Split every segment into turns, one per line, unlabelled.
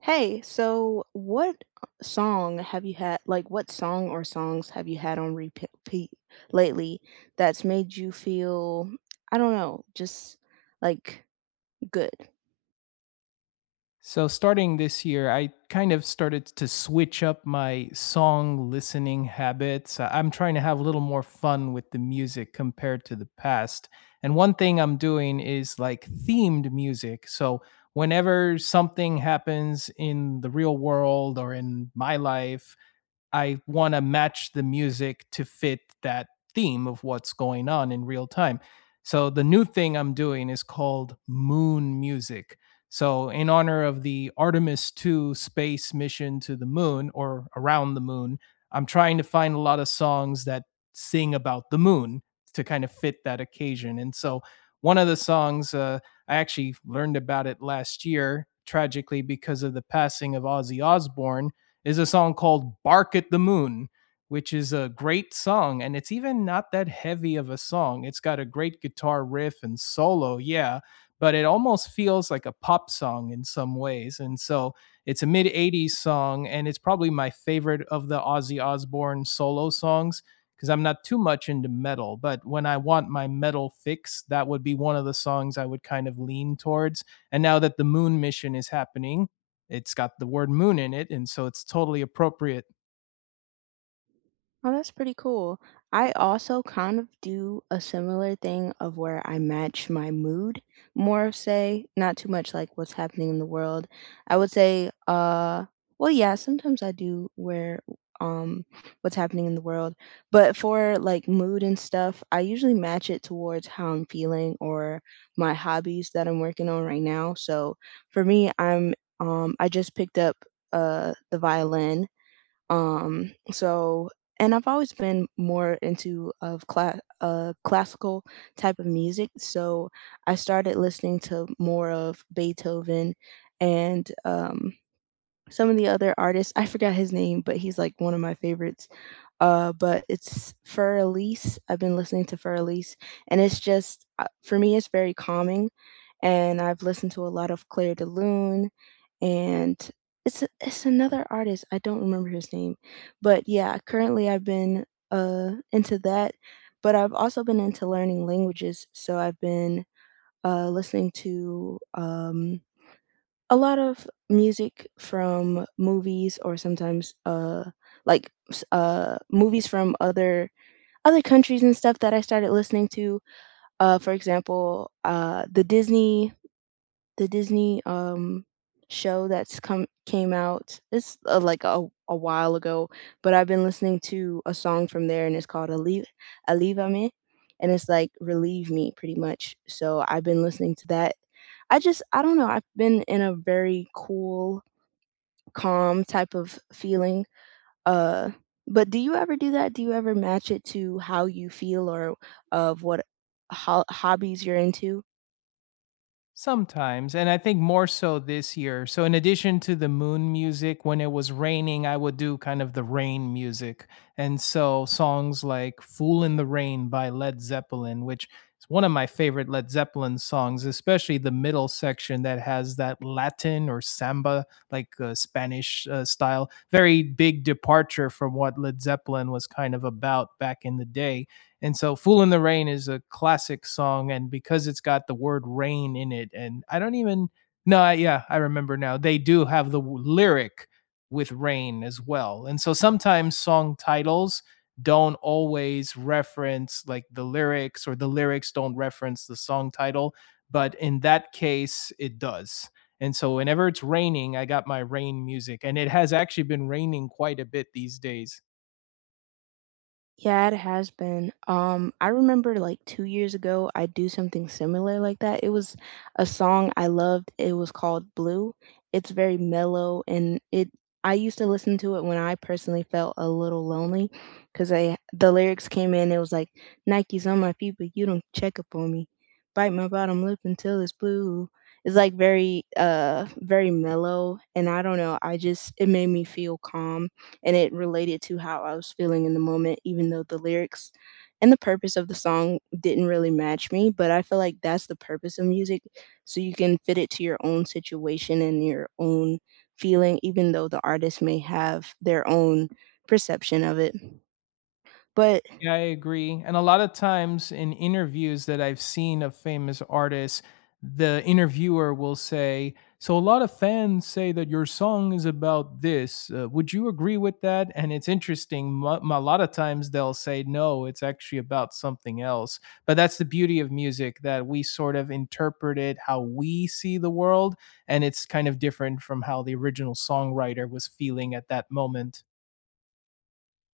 Hey, so what song or songs have you had on repeat lately that's made you feel, I don't know, just like good?
So, starting this year, I kind of started to switch up my song listening habits. I'm trying to have a little more fun with the music compared to the past. And one thing I'm doing is like themed music. So, whenever something happens in the real world or in my life, I want to match the music to fit that theme of what's going on in real time. So the new thing I'm doing is called moon music. So in honor of the Artemis 2 space mission to the moon or around the moon, I'm trying to find a lot of songs that sing about the moon to kind of fit that occasion. And so one of the songs I actually learned about it last year tragically because of the passing of Ozzy Osbourne is a song called Bark at the Moon, which is a great song. And it's even not that heavy of a song. It's got a great guitar riff and solo, yeah, but it almost feels like a pop song in some ways. And so it's a mid 80s song, and it's probably my favorite of the Ozzy Osbourne solo songs because I'm not too much into metal. But when I want my metal fix, that would be one of the songs I would kind of lean towards. And now that the moon mission is happening, it's got the word moon in it, and so it's totally appropriate
Oh, that's pretty cool. I also kind of do a similar thing of where I match my mood more, say, not too much like what's happening in the world. I would say, well, yeah, sometimes I do wear um what's happening in the world, but for like mood and stuff, I usually match it towards how I'm feeling or my hobbies that I'm working on right now. So for me, I just picked up the violin. So and I've always been more into classical type of music, so I started listening to more of Beethoven and, some of the other artists. I forgot his name, but he's, like, one of my favorites. But it's Fur Elise. I've been listening to Fur Elise, and it's just, for me, it's very calming. And I've listened to a lot of Claire de Lune, and it's another artist. I don't remember his name, but yeah, currently I've been into that. But I've also been into learning languages, so I've been listening to a lot of music from movies or sometimes, like, s movies from other countries and stuff that I started listening to. For example, the Disney show that's come came out. It's, like, a while ago, but I've been listening to a song from there, and it's called Alívame, and it's, like, "Relieve Me," pretty much. So, I've been listening to that. I don't know, I've been in a very cool, calm type of feeling, uh, but do you ever do that? Do you ever match it to how you feel or of what ho hobbies you're into?
sometimes. And I think more so this year. So, in addition to the moon music, when it was raining, I would do kind of the rain music. And so, songs like Fool in the Rain by Led Zeppelin, which is one of my favorite Led Zeppelin songs, especially the middle section that has that Latin or samba, like Spanish style. Very big departure from what Led Zeppelin was kind of about back in the day. And so Fool in the Rain is a classic song. And because it's got the word rain in it, and I don't even, no, I, yeah, I remember now. They do have the lyric with rain as well. And so sometimes song titles don't always reference like the lyrics or the lyrics don't reference the song title. But in that case, it does. And so whenever it's raining, I got my rain music. And it has actually been raining quite a bit these days.
Yeah, it has been. I remember like 2 years ago, I do something similar like that. It was a song I loved. It was called Blue. It's very mellow, and it. I used to listen to it when I personally felt a little lonely, because I the lyrics came in. It was like, Nike's on my feet, but you don't check up on me. Bite my bottom lip until it's blue. It's like very, very mellow, and I don't know. I just it made me feel calm, and it related to how I was feeling in the moment, even though the lyrics and the purpose of the song didn't really match me. But I feel like that's the purpose of music, so you can fit it to your own situation and your own feeling, even though the artist may have their own perception of it. But,
Yeah, I agree. And a lot of times in interviews that I've seen of famous artists, the interviewer will say, "So a lot of fans say that your song is about this. Would you agree with that?" And it's interesting. A lot of times they'll say, "No, it's actually about something else." But that's the beauty of music that we sort of interpret it how we see the world. And it's kind of different from how the original songwriter was feeling at that moment.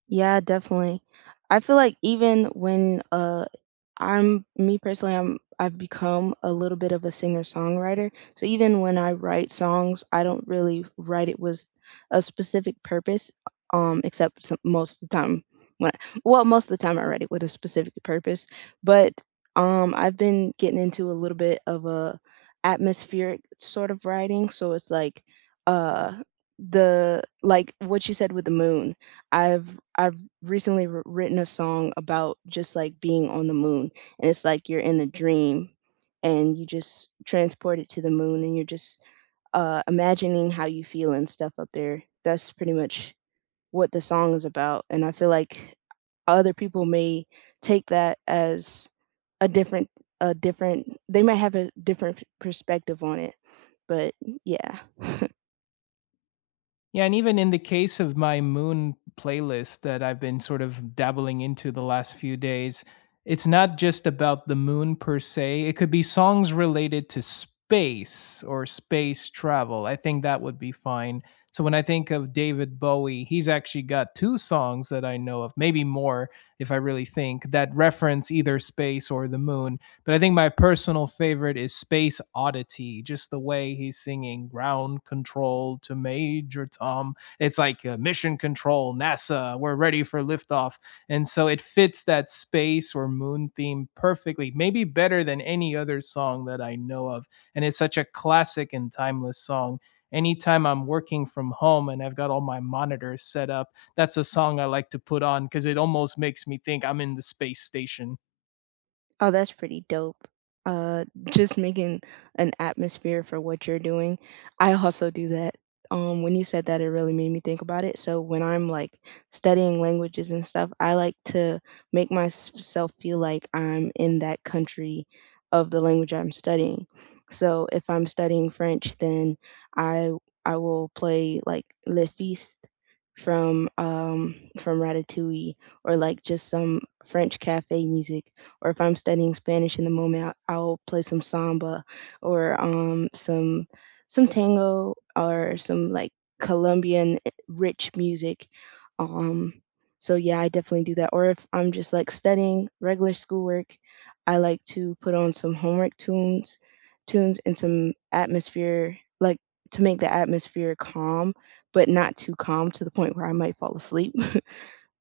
yeah, definitely. I feel like even when, I'm me personally, I've become a little bit of a singer-songwriter. So even when I write songs, I don't really write it with a specific purpose, except some most of the time when I, well, most of the time I write it with a specific purpose, but, I've been getting into a little bit of a atmospheric sort of writing, so it's like, uh, the like what you said with the moon. I've recently wr written a song about just, like, being on the moon, and it's like you're in a dream, and you just transported to the moon, and you're just, imagining how you feel and stuff up there. That's pretty much what the song is about, and I feel like other people may take that as a different a different they might have a different perspective on it, but yeah.
Yeah, and even in the case of my moon playlist that I've been sort of dabbling into the last few days, it's not just about the moon per se. It could be songs related to space or space travel. I think that would be fine. So when I think of David Bowie, he's actually got two songs that I know of, maybe more if I really think, that reference either space or the moon. But I think my personal favorite is Space Oddity, just the way he's singing ground control to Major Tom. It's like mission control, NASA, we're ready for liftoff. And so it fits that space or moon theme perfectly, maybe better than any other song that I know of. And it's such a classic and timeless song. Anytime I'm working from home and I've got all my monitors set up, that's a song I like to put on because it almost makes me think I'm in the space station.
Oh, that's pretty dope. Just making an atmosphere for what you're doing. I also do that. When you said that, it really made me think about it. So when I'm like studying languages and stuff, I like to make myself feel like I'm in that country of the language I'm studying. So if I'm studying French, then I I will play like Le Fist from Ratatouille, or like just some French cafe music. Or if I'm studying Spanish in the moment, I'll play some samba or some tango or some like Colombian rich music. Um, so, yeah, I definitely do that. Or if I'm just like studying regular schoolwork, I like to put on some homework tunes and some atmosphere, like, to make the atmosphere calm, but not too calm to the point where I might fall asleep.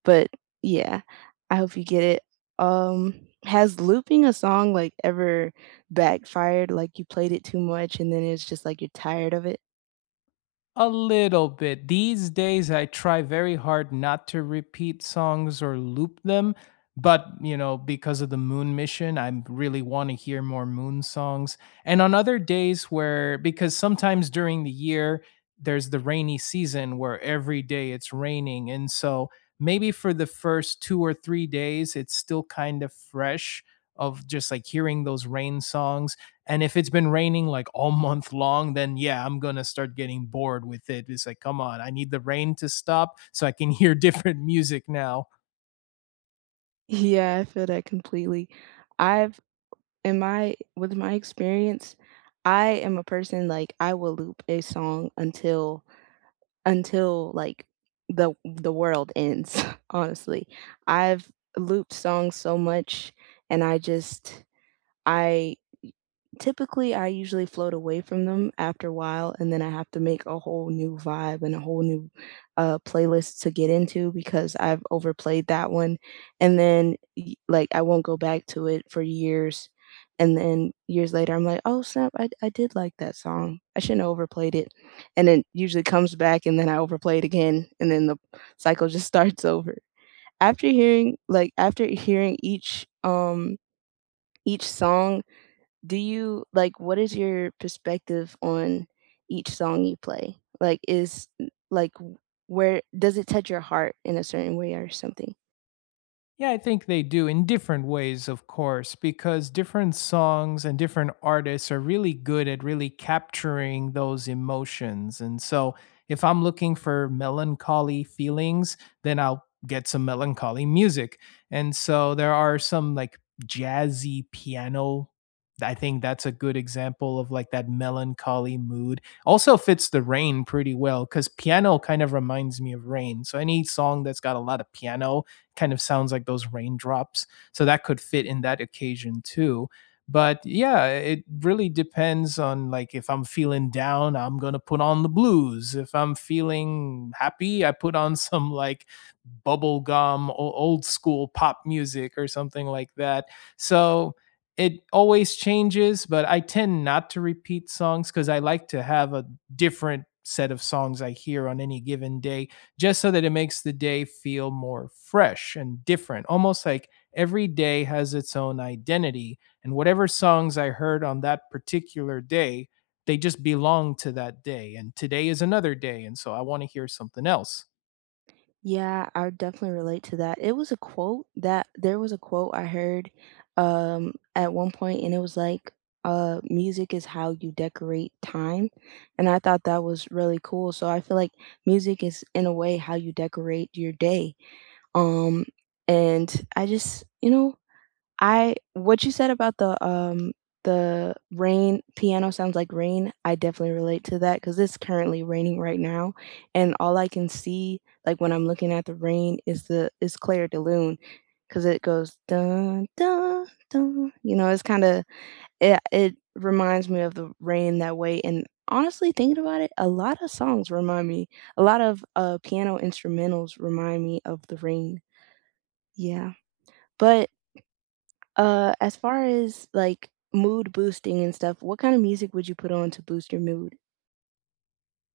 But yeah, I hope you get it. Um, has looping a song, like, ever backfired? Like, you played it too much and then it's just like you're tired of it?
A little bit. These days, I try very hard not to repeat songs or loop them. But, you know, because of the moon mission, I really want to hear more moon songs. And on other days where, because sometimes during the year, there's the rainy season where every day it's raining. And so maybe for the first 2 or 3 days, it's still kind of fresh of just like hearing those rain songs, and if it's been raining like all month long, then yeah, I'm gonna start getting bored with it. It's like, come on, I need the rain to stop so I can hear different music now.
Yeah, I feel that completely. I've in my With my experience, I am a person, like, I will loop a song until, like, the world ends, honestly. I've looped songs so much, and I just I typically, I usually float away from them after a while, and then I have to make a whole new vibe and a whole new playlist to get into because I've overplayed that one. And then, like, I won't go back to it for years. And then years later, I'm like, oh, snap, I did like that song. I shouldn't have overplayed it. And it usually comes back, and then I overplay it again, and then the cycle just starts over. After hearing each song, do you like, what is your perspective on each song you play? Like w- where does it touch your heart in a certain way or something?
Yeah, I think they do in different ways, of course, because different songs and different artists are really good at really capturing those emotions. And so, if I'm looking for melancholy feelings, then I'll get some melancholy music. And so, there are some like jazzy piano. I think that's a good example of like that melancholy mood. Also fits the rain pretty well because piano kind of reminds me of rain. So, any song that's got a lot of piano kind of sounds like those raindrops. So that could fit in that occasion too. But yeah, it really depends on like if I'm feeling down, I'm going to put on the blues. If I'm feeling happy, I put on some like bubblegum old school pop music or something like that. So it always changes, but I tend not to repeat songs because I like to have a different set of songs I hear on any given day just so that it makes the day feel more fresh and different, almost like every day has its own identity. And whatever songs I heard on that particular day, they just belong to that day. And today is another day. And so I want to hear something else.
Yeah, I definitely relate to that. It was a quote that There was a quote I heard at one point, and it was like, music is how you decorate time. And I thought that was really cool. So I feel like music is in a way how you decorate your day. Um and I just, you know, I what you said about the rain piano sounds like rain, I definitely relate to that because it's currently raining right now, and all I can see, like, when I'm looking at the rain is the is Claire de Lune, because it goes, "Dun, dun, dun." It's kinda, it reminds me of the rain that way. And honestly, thinking about it, a lot of songs remind me, a lot of, piano instrumentals remind me of the rain. Yeah, but as far as like mood boosting and stuff, what kind of music would you put on to boost your mood?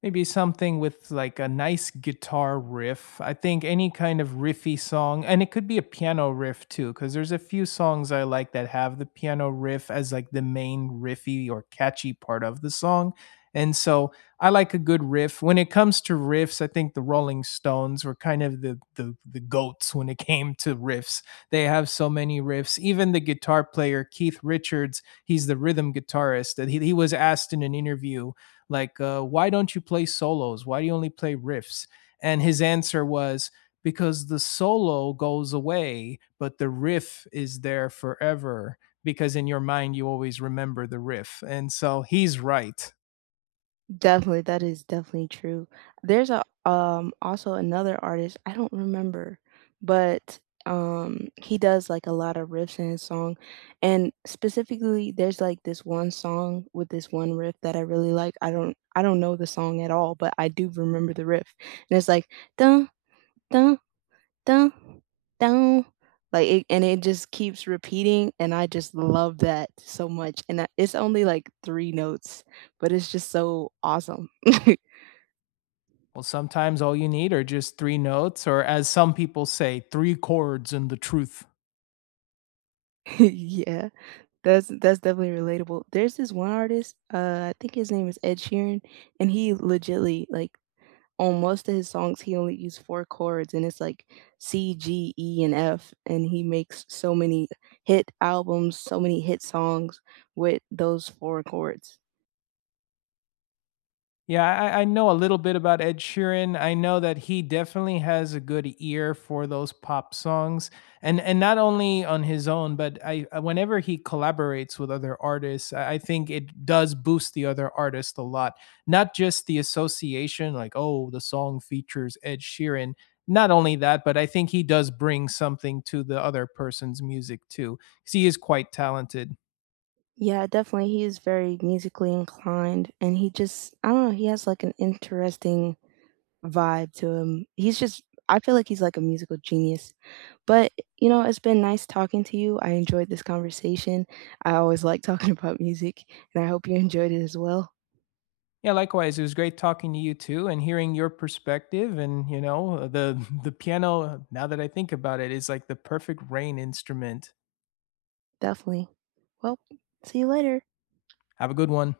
Maybe something with like a nice guitar riff. I think any kind of riffy song, and it could be a piano riff too, because there's a few songs I like that have the piano riff as like the main riffy or catchy part of the song. And so I like a good riff. When it comes to riffs, I think the Rolling Stones were kind of the goats when it came to riffs. They have so many riffs. Even the guitar player Keith Richards, he's the rhythm guitarist, that he was asked in an interview like, "Why don't you play solos? Why do you only play riffs?" And his answer was, because the solo goes away but the riff is there forever, because in your mind you always remember the riff. And so he's right.
Definitely, that is definitely true. There's a also another artist, I don't remember, but he does like a lot of riffs in his song. And specifically there's like this one song with this one riff that I really like. I don't know the song at all, but I do remember the riff. And it's like, dun, dun, dun, dun, like, it, and it just keeps repeating, and I just love that so much, and I it's only, like, three notes, but it's just so awesome.
Well, sometimes all you need are just three notes, or as some people say, three chords and the truth.
Yeah, that's definitely relatable. There's this one artist, I think his name is Ed Sheeran, and he legitly, like, on most of his songs, he only uses four chords, and it's, like, C, G, E, and F, and he makes so many hit albums, so many hit songs with those four chords.
Yeah, I know a little bit about Ed Sheeran. I know that he definitely has a good ear for those pop songs, and not only on his own, but whenever he collaborates with other artists, I think it does boost the other artist a lot. Not just the association, like, oh, the song features Ed Sheeran. Not only that, but I think he does bring something to the other person's music too, because he is quite talented.
Yeah, definitely. He is very musically inclined, and he just I don't know, he has like an interesting vibe to him. He's just I feel like he's like a musical genius. But, it's been nice talking to you. I enjoyed this conversation. I always like talking about music, and I hope you enjoyed it as well.
Yeah, likewise. It was great talking to you too and hearing your perspective, and you know, the the piano, now that I think about it, is like the perfect rain instrument.
Definitely. Well, see you later.
Have a good one.